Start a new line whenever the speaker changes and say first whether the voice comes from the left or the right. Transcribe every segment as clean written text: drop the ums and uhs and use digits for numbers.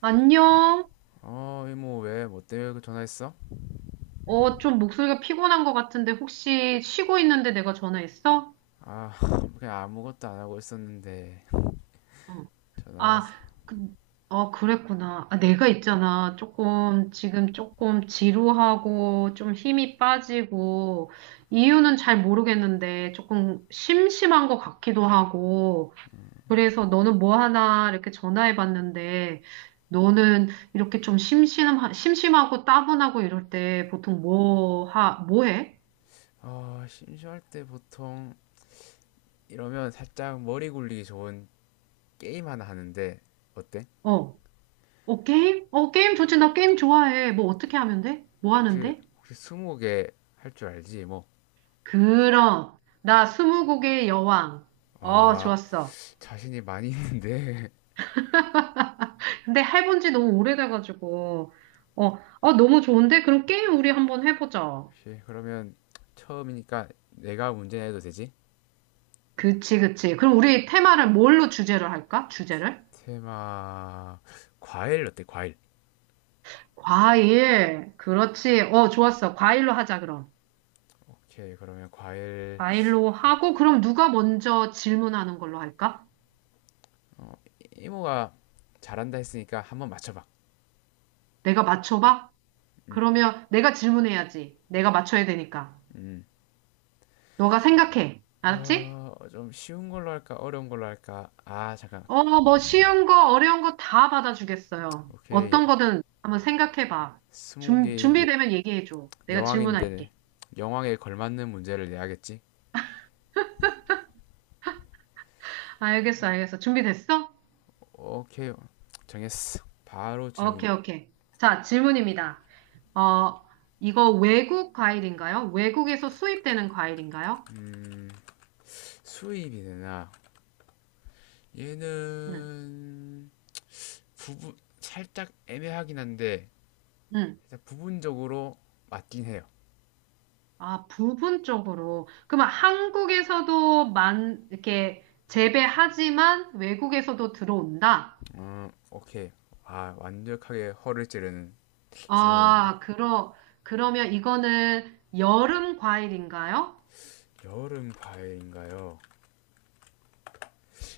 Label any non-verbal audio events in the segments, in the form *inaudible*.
right: 안녕?
left: 어, 이모, 왜, 뭐 때문에 그 전화했어?
right: 어, 좀 목소리가 피곤한 것 같은데 혹시 쉬고 있는데 내가 전화했어?
left: 아, *laughs* 그냥 아무것도 안 하고 있었는데,
right: 응.
left: 전화
right: 아,
left: 왔어.
right: 그, 그랬구나. 아, 내가 있잖아. 조금, 지금 조금 지루하고 좀 힘이 빠지고 이유는 잘 모르겠는데 조금 심심한 것 같기도 하고 그래서 너는 뭐 하나 이렇게 전화해 봤는데 너는 이렇게 심심하고 따분하고 이럴 때 보통 뭐 해?
left: 어, 심심할 때 보통, 이러면 살짝 머리 굴리기 좋은 게임 하나 하는데, 어때?
right: 어. 어, 게임? 어, 게임 좋지. 나 게임 좋아해. 뭐 어떻게 하면 돼? 뭐
left: 혹시,
right: 하는데?
left: 혹시 스무고개 할 줄 알지? 뭐,
right: 그럼. 나 스무고개의 여왕. 어,
left: 아,
right: 좋았어.
left: 자신이 많이 있는데.
right: 근데 해본 지 너무 오래돼가지고. 어, 어, 너무 좋은데? 그럼 게임 우리 한번
left: *laughs*
right: 해보자.
left: 혹시, 그러면, 처음이니까 내가 문제 내도 되지?
right: 그치, 그치. 그럼 우리 테마를 뭘로 주제를 할까? 주제를?
left: 테마, 과일 어때, 과일?
right: 과일. 그렇지. 어, 좋았어. 과일로 하자, 그럼.
left: 오케이, 그러면 과일,
right: 과일로 하고, 그럼 누가 먼저 질문하는 걸로 할까?
left: 이모가 잘한다 했으니까 한번 맞춰봐.
right: 내가 맞춰봐? 그러면 내가 질문해야지. 내가 맞춰야 되니까. 너가 생각해. 알았지?
left: 어, 좀 쉬운 걸로 할까? 어려운 걸로 할까? 아, 잠깐.
right: 어, 뭐 쉬운 거, 어려운 거 다 받아주겠어요.
left: 오케이. 예,
right: 어떤 거든 한번 생각해봐.
left: 스무 개의
right: 준비되면 얘기해줘. 내가
left: 여왕인데,
right: 질문할게.
left: 여왕에 걸맞는 문제를 내야겠지?
right: 아, 알겠어, 알겠어. 준비됐어?
left: 오케이. 정했어. 바로 질문.
right: 오케이, 오케이. 자, 질문입니다. 어, 이거 외국 과일인가요? 외국에서 수입되는 과일인가요?
left: 수입이 되나?
right: 응,
left: 얘는 부분 살짝 애매하긴 한데
right: 응.
left: 일단 부분적으로 맞긴 해요.
right: 아, 부분적으로. 그러면 한국에서도 이렇게 재배하지만 외국에서도 들어온다?
left: 오케이. 아, 완벽하게 허를 찌르는 질문이었는데.
right: 아, 그러, 그러면 이거는 여름 과일인가요?
left: 여름 과일인가요?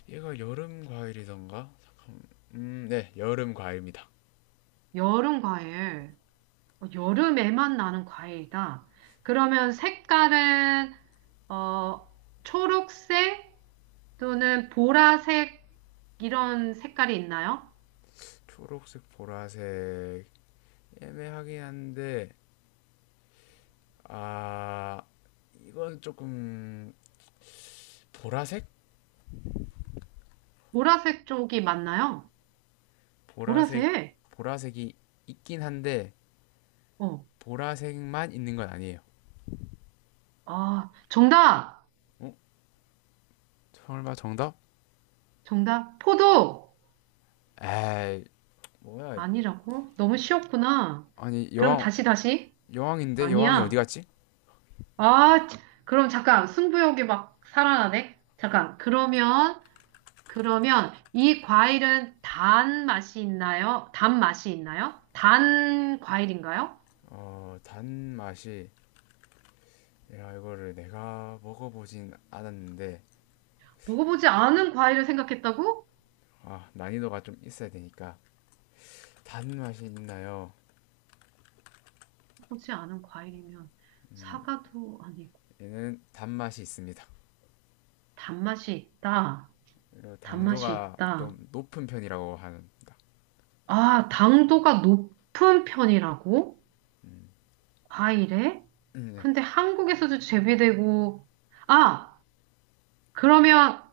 left: 얘가 여름 과일이던가? 잠깐. 네, 여름 과일입니다.
right: 여름 과일. 어, 여름에만 나는 과일이다. 그러면 색깔은, 어, 초록색 또는 보라색 이런 색깔이 있나요?
left: 초록색, 보라색 애매하긴 한데, 아, 이건 조금 보라색?
right: 보라색 쪽이 맞나요?
left: 보라색
right: 보라색?
left: 보라색이 있긴 한데
right: 어.
left: 보라색만 있는 건 아니에요.
right: 아, 정답!
left: 어? 설마 정답?
right: 정답. 포도!
left: 에이, 뭐야?
right: 아니라고? 너무 쉬웠구나.
left: 아니,
right: 그럼
left: 여왕
right: 다시, 다시.
left: 여왕인데 여왕이 어디
right: 아니야.
left: 갔지?
right: 아, 치- 그럼 잠깐 승부욕이 막 살아나네? 잠깐. 그러면 이 과일은 단 맛이 있나요? 단 맛이 있나요? 단 과일인가요?
left: 어, 단맛이 야, 이거를 내가 먹어보진 않았는데.
right: 먹어보지 않은 과일을 생각했다고? 먹
left: 아, 난이도가 좀 있어야 되니까. 단맛이 있나요?
right: 어 보지 않은 과일이면 사과도 아니고
left: 얘는 단맛이 있습니다.
right: 단맛이 있다. 단맛이
left: 당도가
right: 있다.
left: 좀 높은 편이라고 합니다.
right: 아, 당도가 높은 편이라고? 과일에?
left: 네.
right: 근데 한국에서도 재배되고 아, 그러면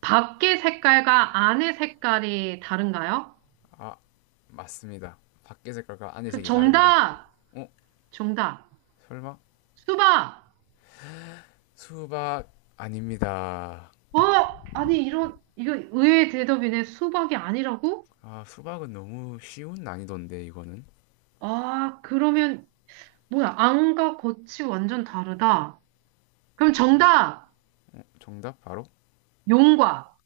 right: 밖의 색깔과 안의 색깔이 다른가요?
left: 아, 맞습니다. 밖의 색깔과 안의
right: 그
left: 색이 다릅니다.
right: 정답,
left: 어?
right: 정답.
left: 설마?
right: 수박.
left: 수박 아닙니다.
right: 어? 아니, 이런, 이거 의외의 대답이네. 수박이 아니라고?
left: 아, 수박은 너무 쉬운 난이도인데, 이거는.
right: 아, 그러면, 뭐야, 안과 겉이 완전 다르다. 그럼 정답,
left: 정답 바로
right: 용과.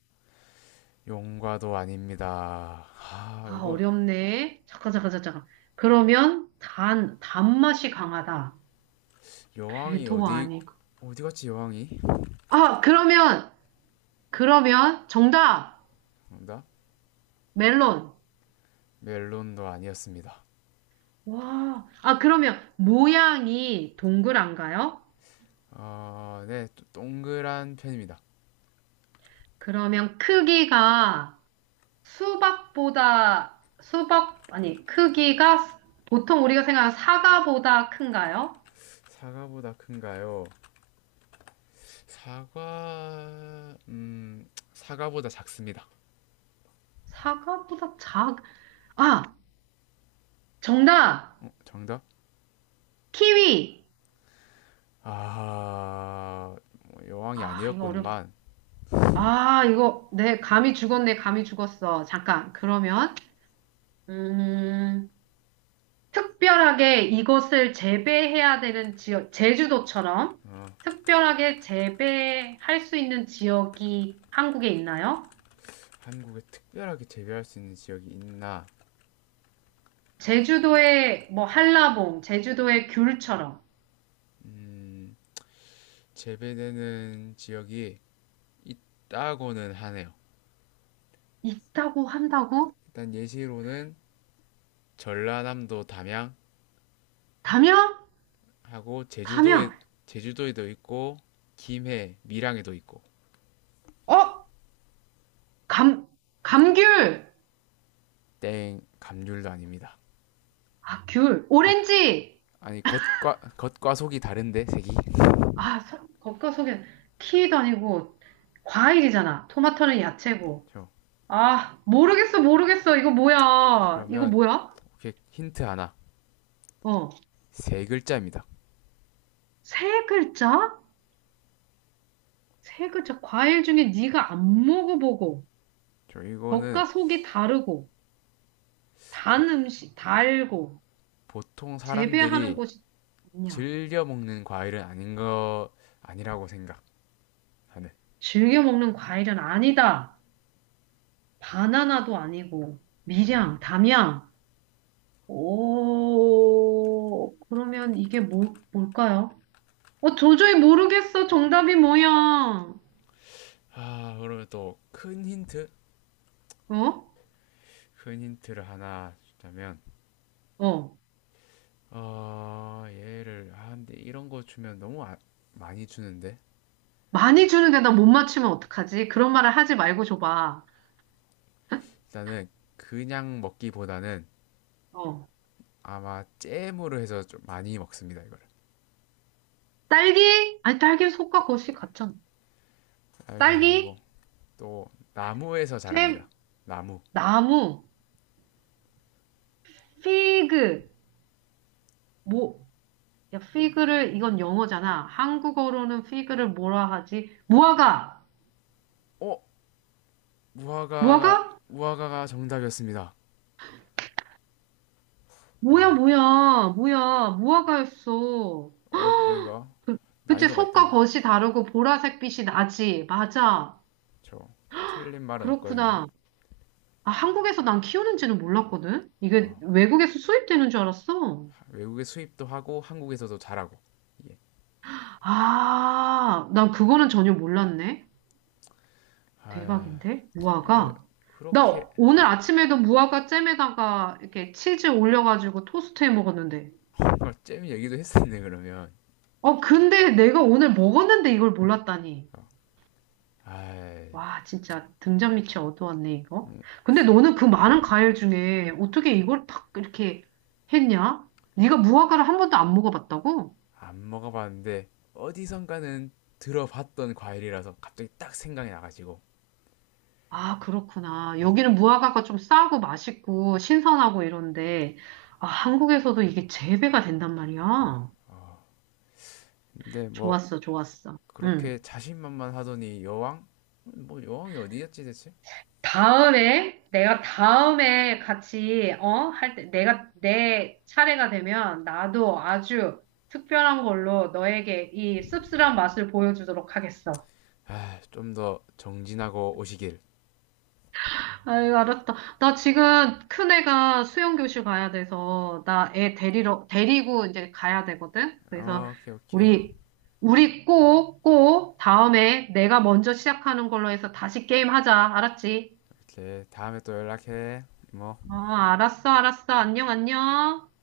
left: 용과도 아닙니다. 아,
right: 아,
left: 이거
right: 어렵네. 잠깐. 그러면 단맛이 강하다.
left: 여왕이
right: 배도
left: 어디
right: 아니고.
left: 어디 갔지 여왕이?
right: 아, 그러면, 그러면 정답,
left: 정답
right: 멜론.
left: 멜론도 아니었습니다.
right: 와, 아, 그러면 모양이 동그란가요?
left: 어, 네, 동그란 편입니다.
right: 그러면 크기가 수박보다, 수박, 아니, 크기가 보통 우리가 생각하는 사과보다 큰가요?
left: 사과보다 큰가요? 사과보다 작습니다.
right: 사과보다 작, 아, 정답!
left: 어, 정답?
right: 키위!
left: 아, 뭐 여왕이
right: 아, 이거 어렵,
left: 아니었건만.
right: 아, 이거, 내 감이 죽었네, 감이 죽었어. 잠깐, 그러면, 음, 특별하게 이것을 재배해야 되는 지역, 제주도처럼
left: 어,
right: 특별하게 재배할 수 있는 지역이 한국에 있나요?
left: 한국에 특별하게 재배할 수 있는 지역이 있나?
right: 제주도의 뭐 한라봉, 제주도의 귤처럼
left: 재배되는 지역이 있다고는 하네요.
right: 있다고 한다고?
left: 일단 예시로는 전라남도 담양하고,
right: 담양?
left: 제주도에,
right: 담양.
left: 제주도에도 있고, 김해, 밀양에도 있고.
right: 어? 감, 감귤.
left: 땡, 감귤도 아닙니다.
right: 아, 귤.
left: 거,
right: 오렌지.
left: 아니, 겉과 속이 다른데 색이.
right: 아, 서- 겉과 속에 키위도 아니고 과일이잖아. 토마토는 야채고.
left: 저,
right: 아, 모르겠어, 모르겠어. 이거 뭐야? 이거
left: 그러면
right: 뭐야?
left: 오케이. 힌트 하나.
right: 어.
left: 세 글자입니다.
right: 세 글자? 세 글자. 과일 중에 네가 안 먹어보고,
left: 저, 이거는
right: 겉과 속이 다르고,
left: 보,
right: 단 음식, 달고,
left: 보통
right: 재배하는
left: 사람들이
right: 곳이 아니야.
left: 즐겨 먹는 과일은 아닌 거, 아니라고 생각하는.
right: 즐겨 먹는 과일은 아니다. 바나나도 아니고, 밀양, 담양. 오, 그러면 이게 뭘까요? 어, 도저히 모르겠어. 정답이 뭐야?
left: 아, 그러면 또 큰 힌트
right: 어?
left: 큰 힌트를 하나 주자면,
right: 어.
left: 어, 얘를, 아, 근데 이런 거 주면 너무 많이 주는데.
right: 많이 주는데 나 못 맞추면 어떡하지? 그런 말을 하지 말고 줘봐.
left: 일단은 그냥 먹기보다는
right: 어.
left: 아마 잼으로 해서 좀 많이 먹습니다, 이거를.
right: 딸기? 아니, 딸기는 속과 겉이 같잖아.
left: 딸기 아니고,
right: 딸기,
left: 또 나무에서 자랍니다.
right: 잼,
left: 나무.
right: 나무, 피그. 뭐, 야, 피그를, 이건 영어잖아. 한국어로는 피그를 뭐라 하지? 무화과!
left: 어? 무화과가
right: 무화과?
left: 무화과가 정답이었습니다.
right: 뭐야, 무화과였어.
left: 어렵죠, 이거.
right: 그, 그치,
left: 난이도가 있다.
right: 속과 겉이 다르고 보라색 빛이 나지. 맞아.
left: 저, 틀린 말은 없거든요.
right: 그렇구나. 아, 한국에서 난 키우는지는 몰랐거든? 이게 외국에서 수입되는 줄 알았어.
left: 외국에 수입도 하고 한국에서도 잘하고.
right: 아, 난 그거는 전혀 몰랐네.
left: 아,
right: 대박인데?
left: 근데
right: 무화과?
left: 그렇게
right: 나 오늘 아침에도 무화과 잼에다가 이렇게 치즈 올려가지고 토스트 해 먹었는데.
left: 정잼 얘기도 했었네 그러면.
right: 어, 근데 내가 오늘 먹었는데 이걸 몰랐다니.
left: 아안
right: 와, 진짜 등잔 밑이 어두웠네, 이거. 근데 너는 그 많은 과일 중에 어떻게 이걸 딱 이렇게 했냐? 네가 무화과를 한 번도 안 먹어봤다고?
left: 먹어봤는데 어디선가는 들어봤던 과일이라서 갑자기 딱 생각이 나가지고.
right: 아, 그렇구나.
left: 어,
right: 여기는 무화과가 좀 싸고 맛있고 신선하고 이런데, 아, 한국에서도 이게 재배가 된단
left: 야.
right: 말이야.
left: 근데 뭐
right: 좋았어, 좋았어.
left: 그렇게
right: 응,
left: 자신만만 하더니 여왕? 뭐 여왕이 어디였지 대체?
right: 다음에, 내가 다음에 같이, 어? 할 때, 내 차례가 되면 나도 아주 특별한 걸로 너에게 이 씁쓸한 맛을 보여주도록 하겠어.
left: 아, 좀 더 정진하고 오시길.
right: 아유, 알았다. 나 지금 큰애가 수영교실 가야 돼서, 데리고 이제 가야 되거든? 그래서,
left: 어, 오케이 오케이.
right: 우리, 우리 꼭, 다음에 내가 먼저 시작하는 걸로 해서 다시 게임 하자. 알았지?
left: 그래, 다음에 또 연락해. 뭐.
right: 어, 알았어, 알았어. 안녕, 안녕.